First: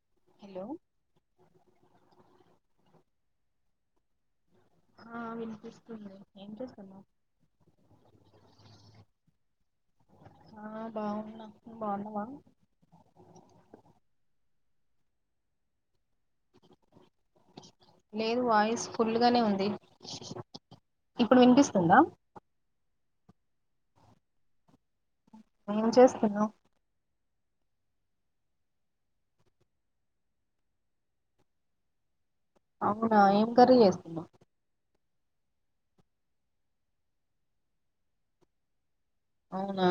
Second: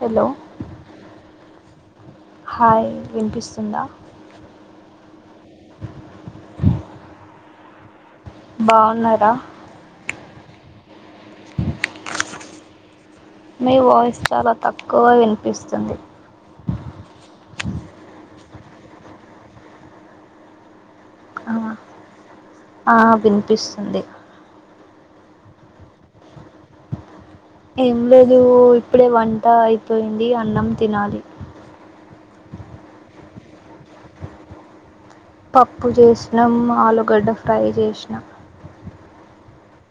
Hello hi వినిపిస్తుందా ఆ వినిపిస్తుంది ఏం చేస్తున్నా బాగున్నారా ఆ బాగున్నా బాగున్నావా మీ వాయిస్ చాలా తక్కువ వినిపిస్తుంది లేదు వాయిస్ ఫుల్గానే ఉంది ఇప్పుడు ఆ వినిపిస్తుందా వినిపిస్తుంది ఏం చేస్తున్నావ్ ఏం లేదు ఇప్పుడే వంట అయిపోయింది అన్నం తినాలి అవునా ఏం కర్రీ చేస్తున్నావ్ పప్పు చేసినాం ఆలుగడ్డ ఫ్రై చేసినా అవునా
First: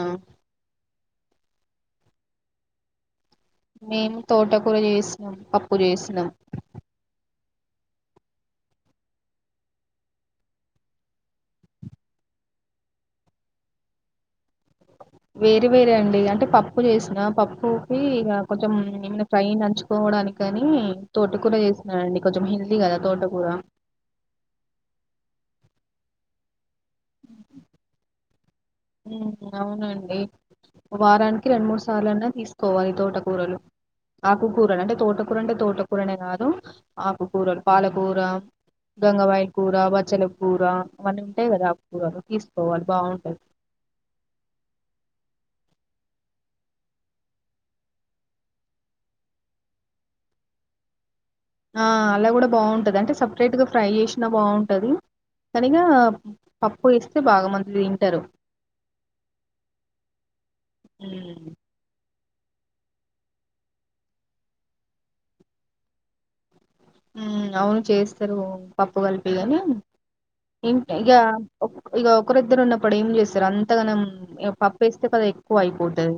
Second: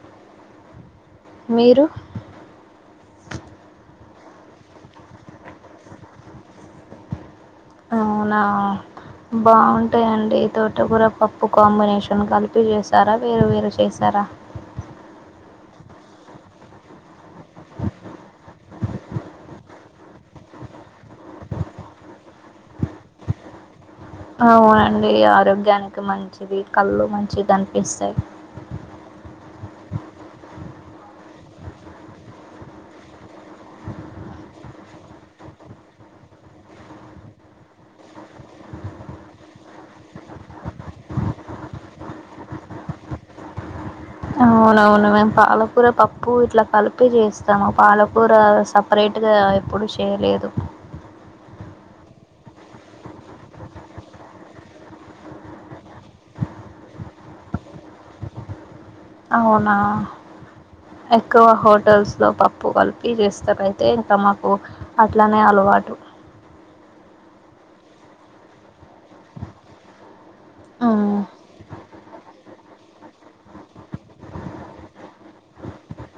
మీరు మేము తోటకూర చేసినాం పప్పు చేసినాం అవునా బాగుంటాయండి తోటకూర పప్పు కాంబినేషన్ కలిపి చేసారా వేరు వేరు చేశారా వేరే వేరే అండి అంటే పప్పు చేసిన పప్పుకి ఇక కొంచెం ఏమైనా ఫ్రై నంచుకోవడానికి కాని తోట కూర చేసినండి కొంచెం హెల్తీ కదా తోటకూర అవునండి ఆరోగ్యానికి మంచిది కళ్ళు మంచిగా కనిపిస్తాయి అవునండి వారానికి రెండు మూడు సార్లు అన్నా తీసుకోవాలి తోటకూరలు ఆకుకూరలు అంటే తోటకూర అంటే తోటకూరనే కాదు ఆకుకూరలు పాలకూర గంగవాయి కూర బచ్చల కూర ఇవన్నీ ఉంటాయి కదా ఆకుకూరలు తీసుకోవాలి బాగుంటది అవునవును మేము పాలకూర పప్పు ఇట్లా కలిపి చేస్తాము పాలకూర సపరేట్గా ఎప్పుడు చేయలేదు అలా కూడా బాగుంటుంది అంటే సపరేట్గా ఫ్రై చేసినా బాగుంటుంది కానీగా పప్పు చేస్తే బాగా మంది తింటారు అవునా ఎక్కువ ఉమ్ హోటల్స్ లో పప్పు కలిపి చేస్తారయితే ఇంకా మాకు అట్లనే అలవాటు అవును చేస్తారు పప్పు కలిపిగాని ఇక మ్మ్ ఇక ఒకరిద్దరు ఉన్నప్పుడు ఏం చేస్తారు అంతగానం పప్పుస్తే కదా ఎక్కువ అయిపోతుది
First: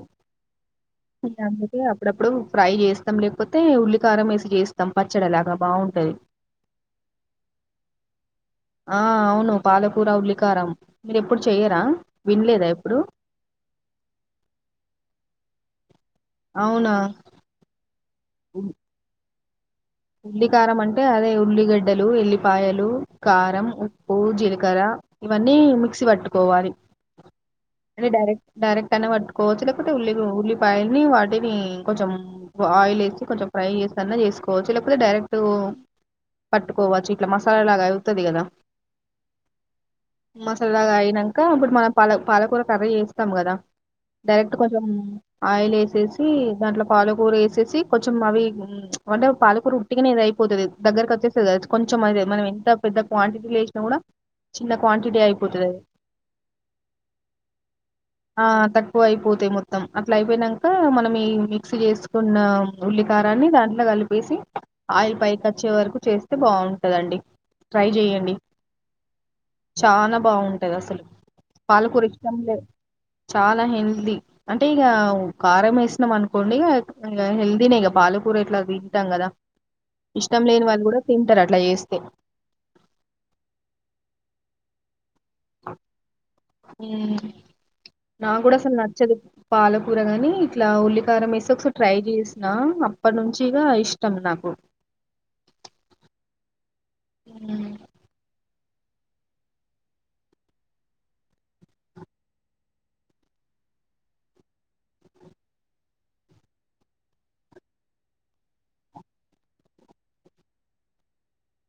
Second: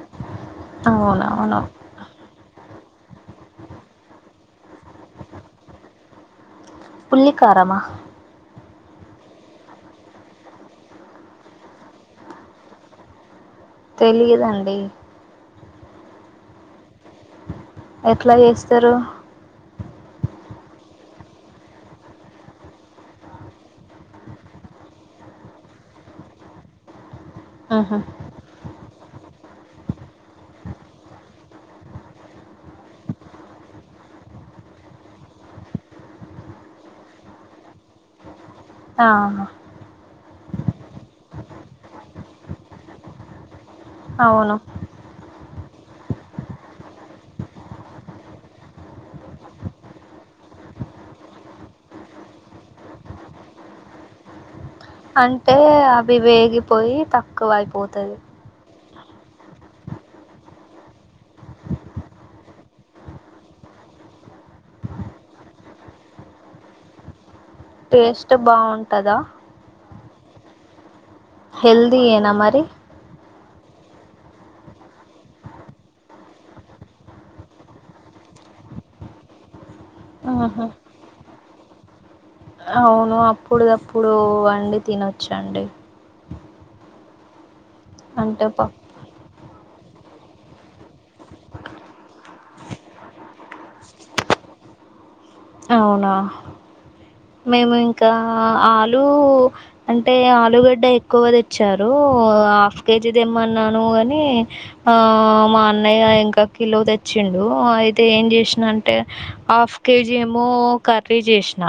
అవునవును అప్పుడప్పుడు ఫ్రై చేస్తాం లేకపోతే ఉల్లికారం వేసి చేస్తాం పచ్చడిలాగా బాగుంటాయి పుల్లికారమా ఆ అవును పాలకూర ఉల్లికారం మీరు ఎప్పుడు చెయరా వినలేదా ఎప్పుడు తెలియదండి అవునా ఎట్లా చేస్తారు ఉల్లి కారం అంటే అదే ఉల్లిగడ్డలు ఎల్లిపాయలు కారం ఉప్పు జీలకర్ర ఇవన్నీ మిక్సీ పట్టుకోవాలి ఆహా అంటే డైరెక్ట్ డైరెక్ట్ అనా పట్టుకోవచ్చు లేకపోతే ఉల్లి ఉల్లిపాయల్ని వాటిని కొంచెం ఆయిల్ వేసి కొంచెం ఫ్రై చేసిన్నా చేసుకోవచ్చు లేకపోతే డైరెక్ట్ పట్టుకోవచ్చు ఇట్లా మసాలా లాగా అవుతుంది కదా ఆ మసాలాగా అయినాక ఇప్పుడు మనం పాల పాలకూర కర్రీ చేేస్తాం కదా డైరెక్ట్ అవును కొంచెం ఆయిల్ వేసేసి దాంట్లో పాలుకూర వేసేసి కొంచెం అవి అంటే పాలు ఇప్పుడు ఉట్టికనేది అయిపోతుంది దగ్గరకు వచ్చేస్తుంది కది కొంచెం అది మనం ఎంత పెద్ద క్వాంటిటీ వేసిన కూడా చిన్న క్వాంటిటీ అంటే అయిపోతది అది అవి వేగిపోయి తక్కువ అయిపోతది క్కువ అయిపోతాయి మొత్తం అట్లా అయిపోయినాక మనం ఈ మిక్సీ చేసుకున్న ఉల్లికారాన్ని దాంట్లో కలిపేసి ఆయిల్ పైకి వచ్చే వరకు చేస్తే బాగుంటదండి ట్రై టేస్ట్ బాగుంటదా చాలా బాగుంటది అసలు హెల్తీ పాలకూర ఏనా ఇష్టం లే మరి చాలా హెల్దీ అంటే ఇక కారం వేసినాం అనుకోండి ఇక ఇ హెల్దీనే ఇక పాలకూర ఎట్లా దిగుతాం కదా ఇష్టం మ్హూ లేని వాళ్ళు కూడా తింటారు అట్లా చేస్తే అప్పుడు అప్పుడు వండి తినొచ్చు చండి ఆ నాక్కూడా అసలు నచ్చదు పాలకూర కూరగాని ఇట్లా ఉల్లికారం వేసి ఒక ట్రై చేసిన అప్పటినుంచిగా ఇష్టం నాకు అవునా ఉమ్, మేము ఇంకా ఆలు అంటే ఆలుగడ్డ ఎక్కువ తెచ్చారు హఫ్ కేజీ తెమ్మన్నాను కాని మా అన్నయ్య ఇంకా కిలో తెచ్చిండు అయితే ఏం చేసాంటే హఫ్ కేజీ ఏమో కర్రీ చేసిన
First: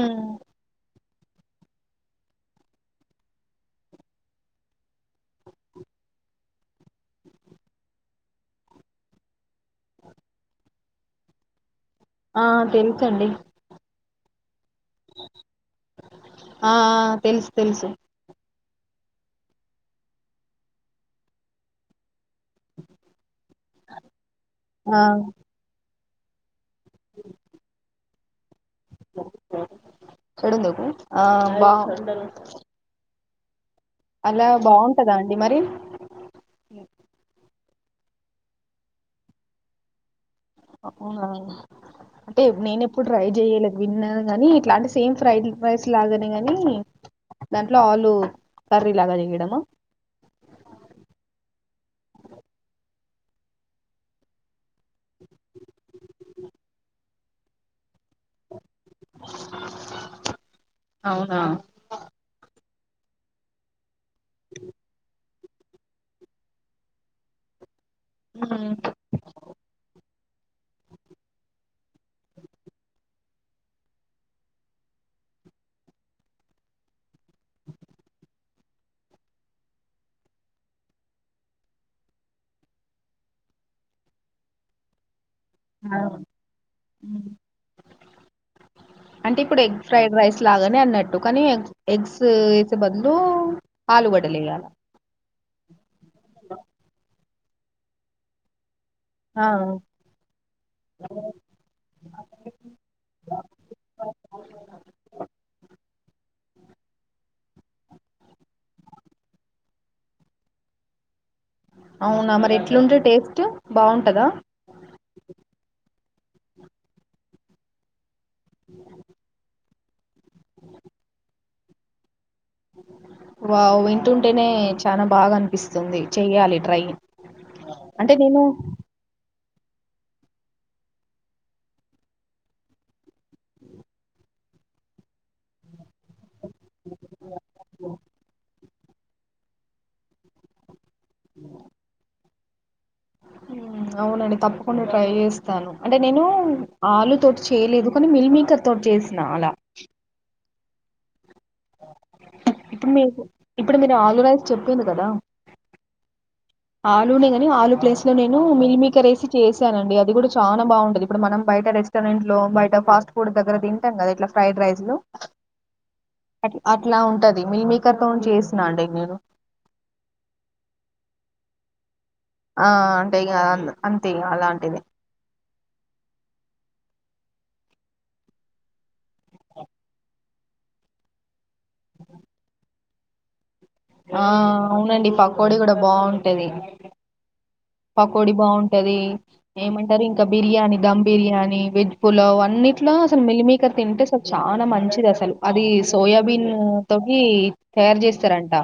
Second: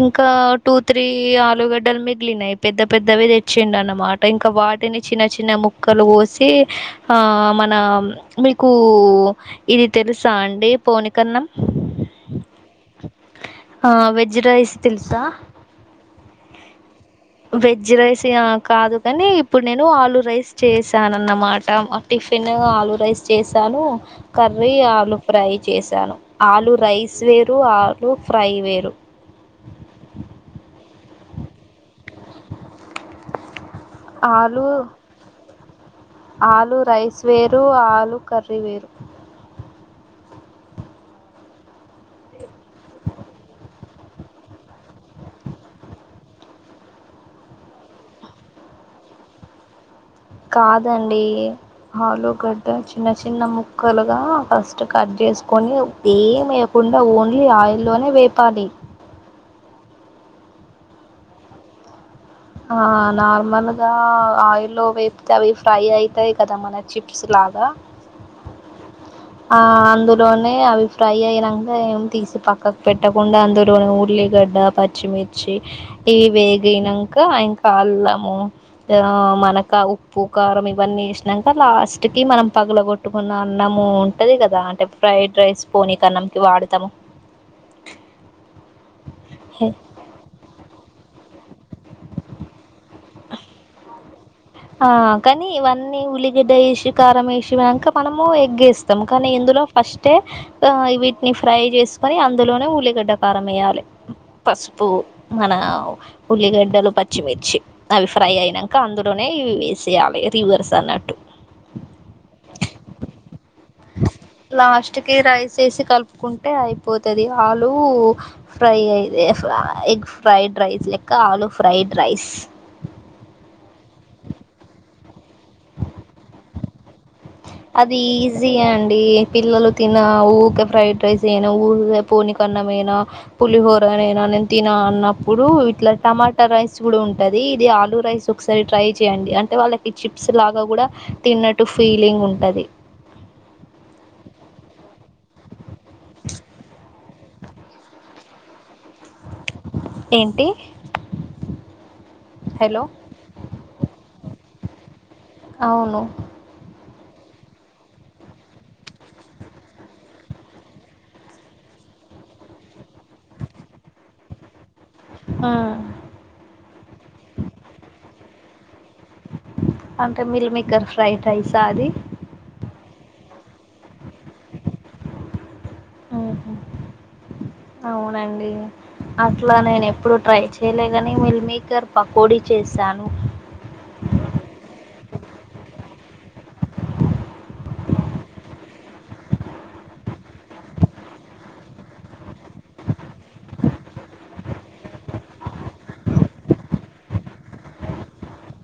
ఇంకా ఉమ్. టూత్ రాత్రి ఆలుగడ్డలు మిగిలినయి పెద్ద పెద్దవి తెచ్చిండు అన్నమాట ఇంకా వాటిని చిన్న చిన్న ముక్కలు కోసి మన మీకు ఇది తెలుసా అండి పోనికన్నా ఆ తెలుసండి ఆ వెజ్ రైస్ సిల్సా ఆ తెలుసు తెలుసు వెజ్ రైస్యా కాదు కాని ఇప్పుడు నేను ఆలు రైస్ చేసాన అన్నమాట టిఫిన్ ఆలు రైస్ చేశాను. కర్రీ ఆ ఆలు ఫ్రై చేశాను. ఆలు రైస్ వేరు ఆల్ కోర వేరు ఫ్రై వే ఎడుందకు ఆ బావుంది అలా ఆలు బాగుంటదా అండి మరి ఆలు రైస్ వేర్ లు ఆలు కర్రీ వేరు అవునవు అంటే నేను ఎప్పుడు ట్రై చేయలేదు. విన్నా కానీ ఇట్లాంటే సేమ్ ఫ్రైడ్ రైస్ లాగానే కానీ, దాంట్లో ఆలు కర్రీ లాగా చేయడమా కాదండి. ఆలుగడ్డ చిన్న చిన్న ముక్కలుగా ఫస్ట్ కట్ చేసుకొని, ఏం వేయకుండా, ఓన్లీ ఆయిల్లోనే వేపాలి. అవునా ఆ నార్మల్గ ఆ ఆయిల్ వేప్ అవి ఫ్రై అయితాయి కదా మన చిప్స్ లాగా ఉహ్ ఉ ఆ అందులోనే అవి ఫ్రై అయినంక, ఏం తీసి పక్కకు పెట్టకుండా, అందులోనే ఉల్లిగడ్డ, పచ్చిమిర్చి ఇవి వేగనంక, అల్లము మనక ఉప్పు, కారం ఇవన్నీ వేసినాక, లాస్ట్ కి మనం పగలగొట్టుకున్న అన్నము. టది కదా అంటే ఫ్రై ఆ ఉ అంటే ఇప్పుడు ఎగ్ ఫ్రైడ్ రైస్ లాగానే అన్నట్టు కానీ ఎ ఎగ్స్ బదులు ఆలుగడ్ ఆ కానీ ఇవన్నీ ఉలిగడ్డయేషి కారంమేషి ఇవ అంకా పణము ఎగ్ ఎస్ మ్ కానీ ఆ, ఇందులో ఫస్ట్ ఆవీటిని ఫ్రై చేసుకొని, అందులోనే ఉల్లిగడ్డ కారం వేయ్యాలి. పసుపు మన ఉల్లిగడ్డలు పచ్చిమిర్చి అవి ఫ్రై అయినంక అందులో ఏయ్ వేసేయాలి రివర్స్ అన్నట్టు. అవునా మరి ఎట్లుండే టేస్ట్. బాగుంటదా లాస్ట్ కీ రైస్ ఏసి కల్ప్ కుంటే అయిపోతది ఆలూ ఫ్రై అయి [unintelligible] ఎగ్ ఫ్రైడ్ రైస్ లెక్క ఆలు ఫ్రైడ్ రైస్ వావ్ వింటుంటేనే చానా బాగా అనిపిస్తుంది చెయ్యాలి ట్రై అది అంటే ఈజీ నేను అండి పిల్లలు తిన ఊకే ఫ్రైడ్ రైస్ ఏను ఊ పోని కన్నమేనా పులిహోరనేనా నేను తిన అన్నప్పుడు ఇట్లా టమాట ట్ట రైస్ కూడా ఉంటది ఇది ఆలూ రైస్ ఒకసారి ట్రై చేయండి అంటే వాళ్ళకి చిప్స్ లాగా కూడా తిన్నట్టు ఫీలింగ్ ఉం పది అవునండి తప్పకుండా ట్రై చేస్తాను అంటే నేను ఆలు తోటి చేయలేదు కానీ మిల్ మేకర్ తో చేసిన అలా ఏంటి హలో ఇప్పుడు మీకు ఇప్పుడు మీరు ఆలురైస్ చెప్పింరు కదా. అవును ఆలూనే గానీ, ఆలూ ప్లేస్ లో నేనూ మీల్మేకర్రేసీ చేసానండి. అది కూడా చాలా బాగుంటది. ఇప్పుడు మనం బయట రెస్టారెంట్ లో బయట ఫాస్ట్ ఫుడ్ దగ్గర తింటాం కదా ఇట్లా ఫ్రైడ్ రైస్ హలో ఉమ్. అట్లా ఉంటది మీల్మేకర్ తోన్ చేస్ నాండే అంటే మిల్మేకర్ ఫ్రైరై సాది ఆ అంటే ఇగా అన్ అంతే ఇగా అలాంటిది ఉహు. అవునండి అట్లా నేను ఎప్పుడు ట్రై చేయలే కనీ మీల్ మీ కర్ పకోడి చేస్ చాలు ఆ అవునండి పకోడి కూడా బాగుంటది పకోడి బాగుంటది ఏమంటారు ఇంకా, బిర్యానీ దధమ్ బిర్యానీ వెజ్ పులావ్ అన్నిట్లో, అసలు మిలిమకర్ తింటే అసలు చాలా మంచిది, అసలు అది సోయాబీన్ తోకి తయారు చేస్తారంట.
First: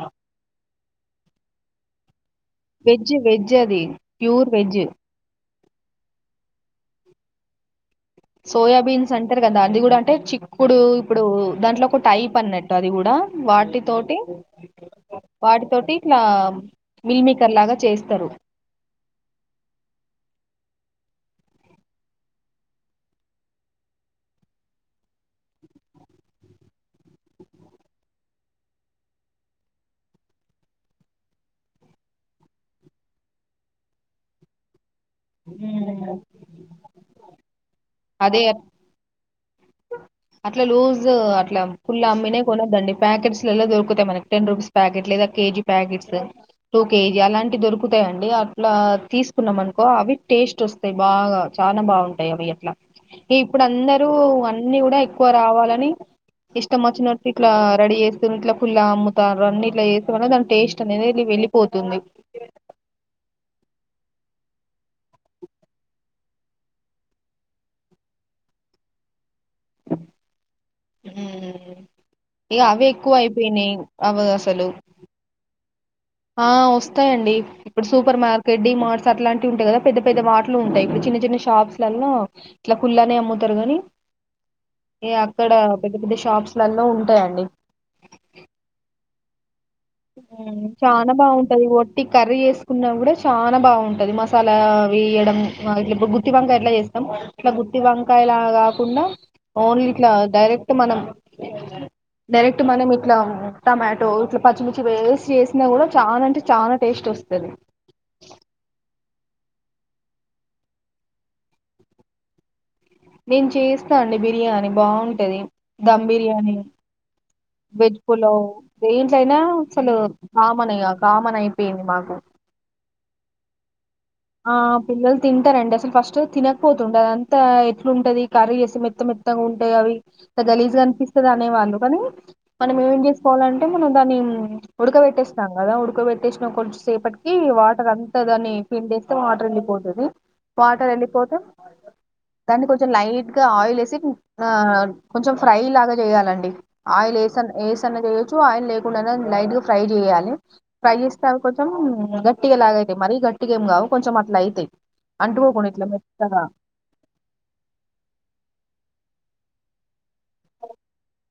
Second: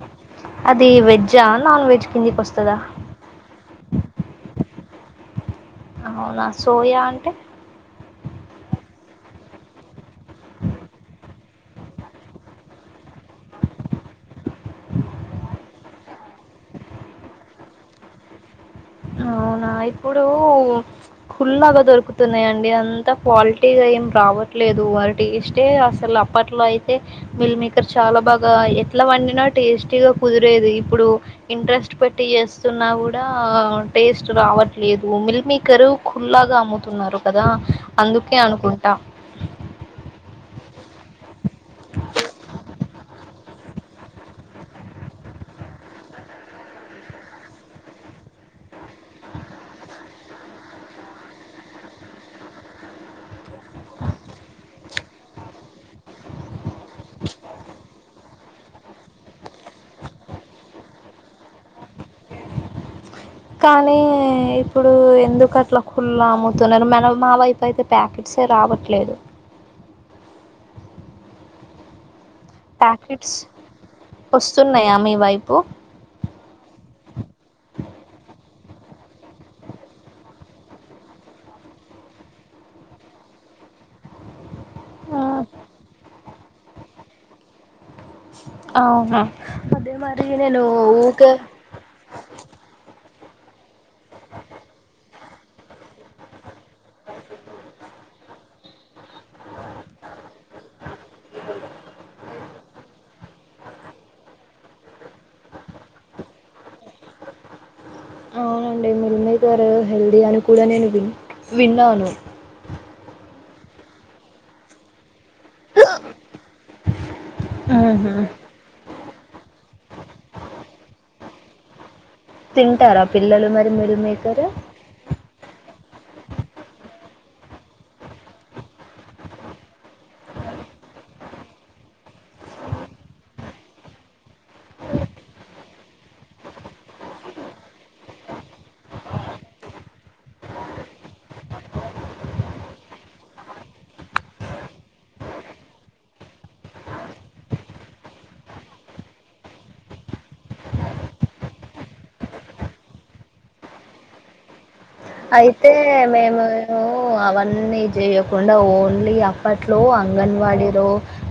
అది వెజ్జా నాన్ వెజ్ కిందికి వస్తాదా వెజ్ వెజ్ అది ప్యూర్ వెజ్ అవునా సోయా అంటే సోయాబీన్స్ అంటారు, కదా అది కూడా అంటే చిక్కుడు, ఇప్పుడు దాంట్లో ఒక టైప్ అన్నట్టు అది కూడా వాటితోటి, వాటితోటి ఇట్లా మిల్మకర్ లాగా చేస్తారు. అవునా ఇప్పుడు ఫుల్లాగా దొరుకుతున్నాయిండి. అంతా క్వాలిటీగా ఏం రావట్లేదు వారి టేస్టే అసలు అప్పట్లో అయితే, మిల్మేకర్ చాలా బాగా ఎట్లా వండినా టేస్టీగా కుదిరేదు. ఇప్పుడు ఇంట్రెస్ట్ పెట్టి చేస్తున్నా కూడా, టేస్ట్ రావట్ లేదు మిల్ మేకరు ఉమ్. కుల్లాగా అమ్ముతున్నారు కదా అందుకే అదే అనుకుంటా జ్ అట్లా ఫుల్ అమ్మినే కొనొద్దండి ప్యాకెట్స్ దొరుకుతాయి మన టెన్ రూపీస్ ప్యాకెట్ లేదా కేజీ ప్యాకెట్స్ టూ కేజీ అలాంటి దొరుకుతాయిడి అట్లా తీసుకున్నామన్ అవి టేస్ట్ వస్తాయి బాగా చాలా బాగుంటాయి అవి అట్లా ఇప్పుడు అందరూ అన్నీ కూడా ఎక్కువ రావాలని ఇష్టం వచ్చినట్లు ఇట్లా రెడీ చెస్ ఇట్ల పుల్ల అమ్ముతరు అన్ని ఇట్లా వేస్తేమ దాని టేస్ట్ అనేది వెళ్ళిపోతుంది కానీ ఇప్పుడు ఎందుకు అట్లా కుళ అమ్ముతున్నారు మనం మా వైపు అయితే ప్యాకెట్సే రావట్లేదు హు ఇగ అవి ఎక్కువ ప్యాకెట్స్ అయిపోయినాయి అవి అసలు వస్తున్నాయా మీ వైపు ఆ వస్తాయండి ఇప్పుడు సూపర్ మార్కెట్, డి మార్ట్స్ అట్లాంటివి ఉంటాయి, కదా పెద్ద పెద్ద వాటలు ఉంటాయి, ఇప్పుడు చిన్న చిన్న షాప్స్లలో ఇట్లా కుల్లానే అమ్ముతారు. కానీ, ఏ అక్కడ పెద్ద పెద్ద షాప్స్ టల్లో ఉంటాయండి అవుహా చాలా బాగుంటది వట్టి కర్రీ చేసుకున్నా కూడా చాలా బాగుంటుంది మసాలా వేయడం ఇలా, ఇప్పుడు గుత్తివంకాయ ఎట్లా చేస్తాం ఇట్లా గుత్తి వంకాయలా కాకుండా, ఓన్లీ ఇట్లా డైరెక్ట్ మనం, డైరెక్ట్ మనం ఇట్లా టమాటో ఇచ్ పచ్చిమిర్చి పేస్ట్ చేసినా కూడా చాలా అంటే చాలా టేస్ట్ వస్తుంది అవునండి మిల్ మేకరు హెల్దీ అని కూడా నేను వి విన్నాను నేను చేస్తా అండి బిర్యానీ బాగుంట్ టది దమ్ బిర్యానీ వెజ్ ఆహా పులవ్ దేంట్లో అయినా అసలు కామన్ ఇగ కామన్ అయి ఏమి మాగు తింటార పిల్లలు మరి మీరు మీ ఆ పిల్లలు తింటారండి అసలు ఫస్ట్ తినకపోతుండే అదంతా ఎట్లు ఉంటది కర్రీ వేసి మెత్త మెత్తగా ఉంటాయి అవి గలీజ్ అనిపిస్తది అనేవాళ్ళ కానీ మనం ఏం చేసుకోవాలంటే మనం దాన్ని ఉడకబెట్టేసన్నం కదా ఉడకబెట్టేసిన కొంచెం సేపటికి వాటర్ అంతా దాన్ని ఫీన్ డేస్ తం వాటర్ వెళ్ళిపోతది వాటర్ వెళ్ళిపోతే దాన్ని కొంచెం లైట్ గా ఆయిల్ వేసి ఆ కొంచెం ఫ్రై లాగా చేయాలండి ఆయిల్ ఏసన్న ఏసన్న చేయొచ్చు ఆయిల్ లేకుండానే లైట్ గా ఫ్రై చేయాలి ఫ్రై చేస్తే అ కొంచెం గట్టిగా లాగ అయితయి మరి గట్టిగా ఏం కావు కొంచెం అట్లా అయితయి అయితే మేము అవన్నీ చేయకుండా ఓన్లీ ఆ అప్పట్లో అంగన్వాడీలో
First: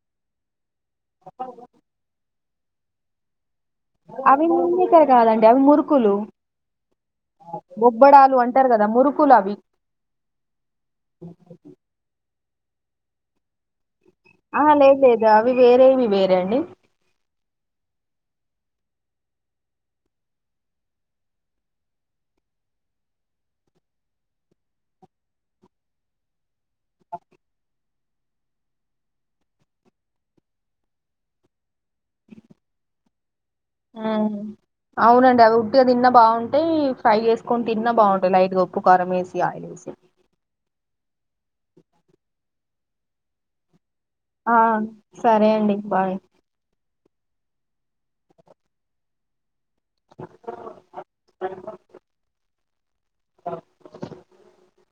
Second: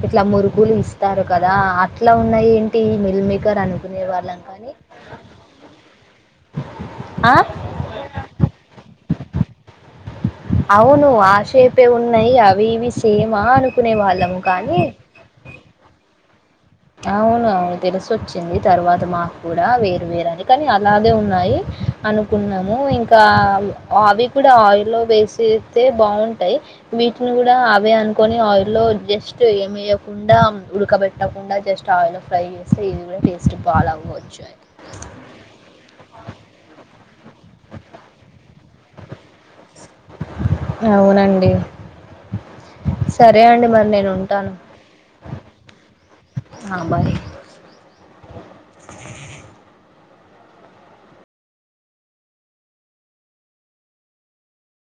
ఇట్లా మురుకులు ఇస్ ఇస్తరు కదా అట్ల ఉన్నయి ఏంటి మిల్మేకర్ అని అవిన్నినిక కాదండి అవి మురుకులు ఆ బొబ్బడాలు అంటారు కదా మురు కులవి అవును ఆషేపే ఉన్నయి అ అవి ఇవి సేమా అనుకునే వాళ్ ఆ లేదు లేదు అవి వేరేవి వేరండి అవునవున తెలిసొచ్చింది తర్వాత మాకు కూడా వేరు వేరని కనీ అలాగే ఉన్నాయి అనుకున్నాము ఇంకా అవి అవి కూడా ఆయిల్లో వేస్తే బాగుంటయి వీటిని కూడా అవె అనుకొని ఆయిల్లో జస్ట్ ఏమయకుండా ఉడకబెట్టకుండా జస్ట్ ఆయిలో ఫ్రై చేస్తే ఇది కూడా ఫె అవును అవునండి అవి ఉడ్డిగా తిన్నా బాగుంటాయి ఫ్రై చేసుకొని తిన్నా బాగుంటాయి లైట్గా ఉప్పు కారం వేసి ఆయిల్ వేసి అవునండి. సరే అండి మరి నేను ఆ సరే అండి బాయ్ ఆ బాయ్ అ [inaudible] ఎప్పుడో [unintelligible] అ [unintelligible]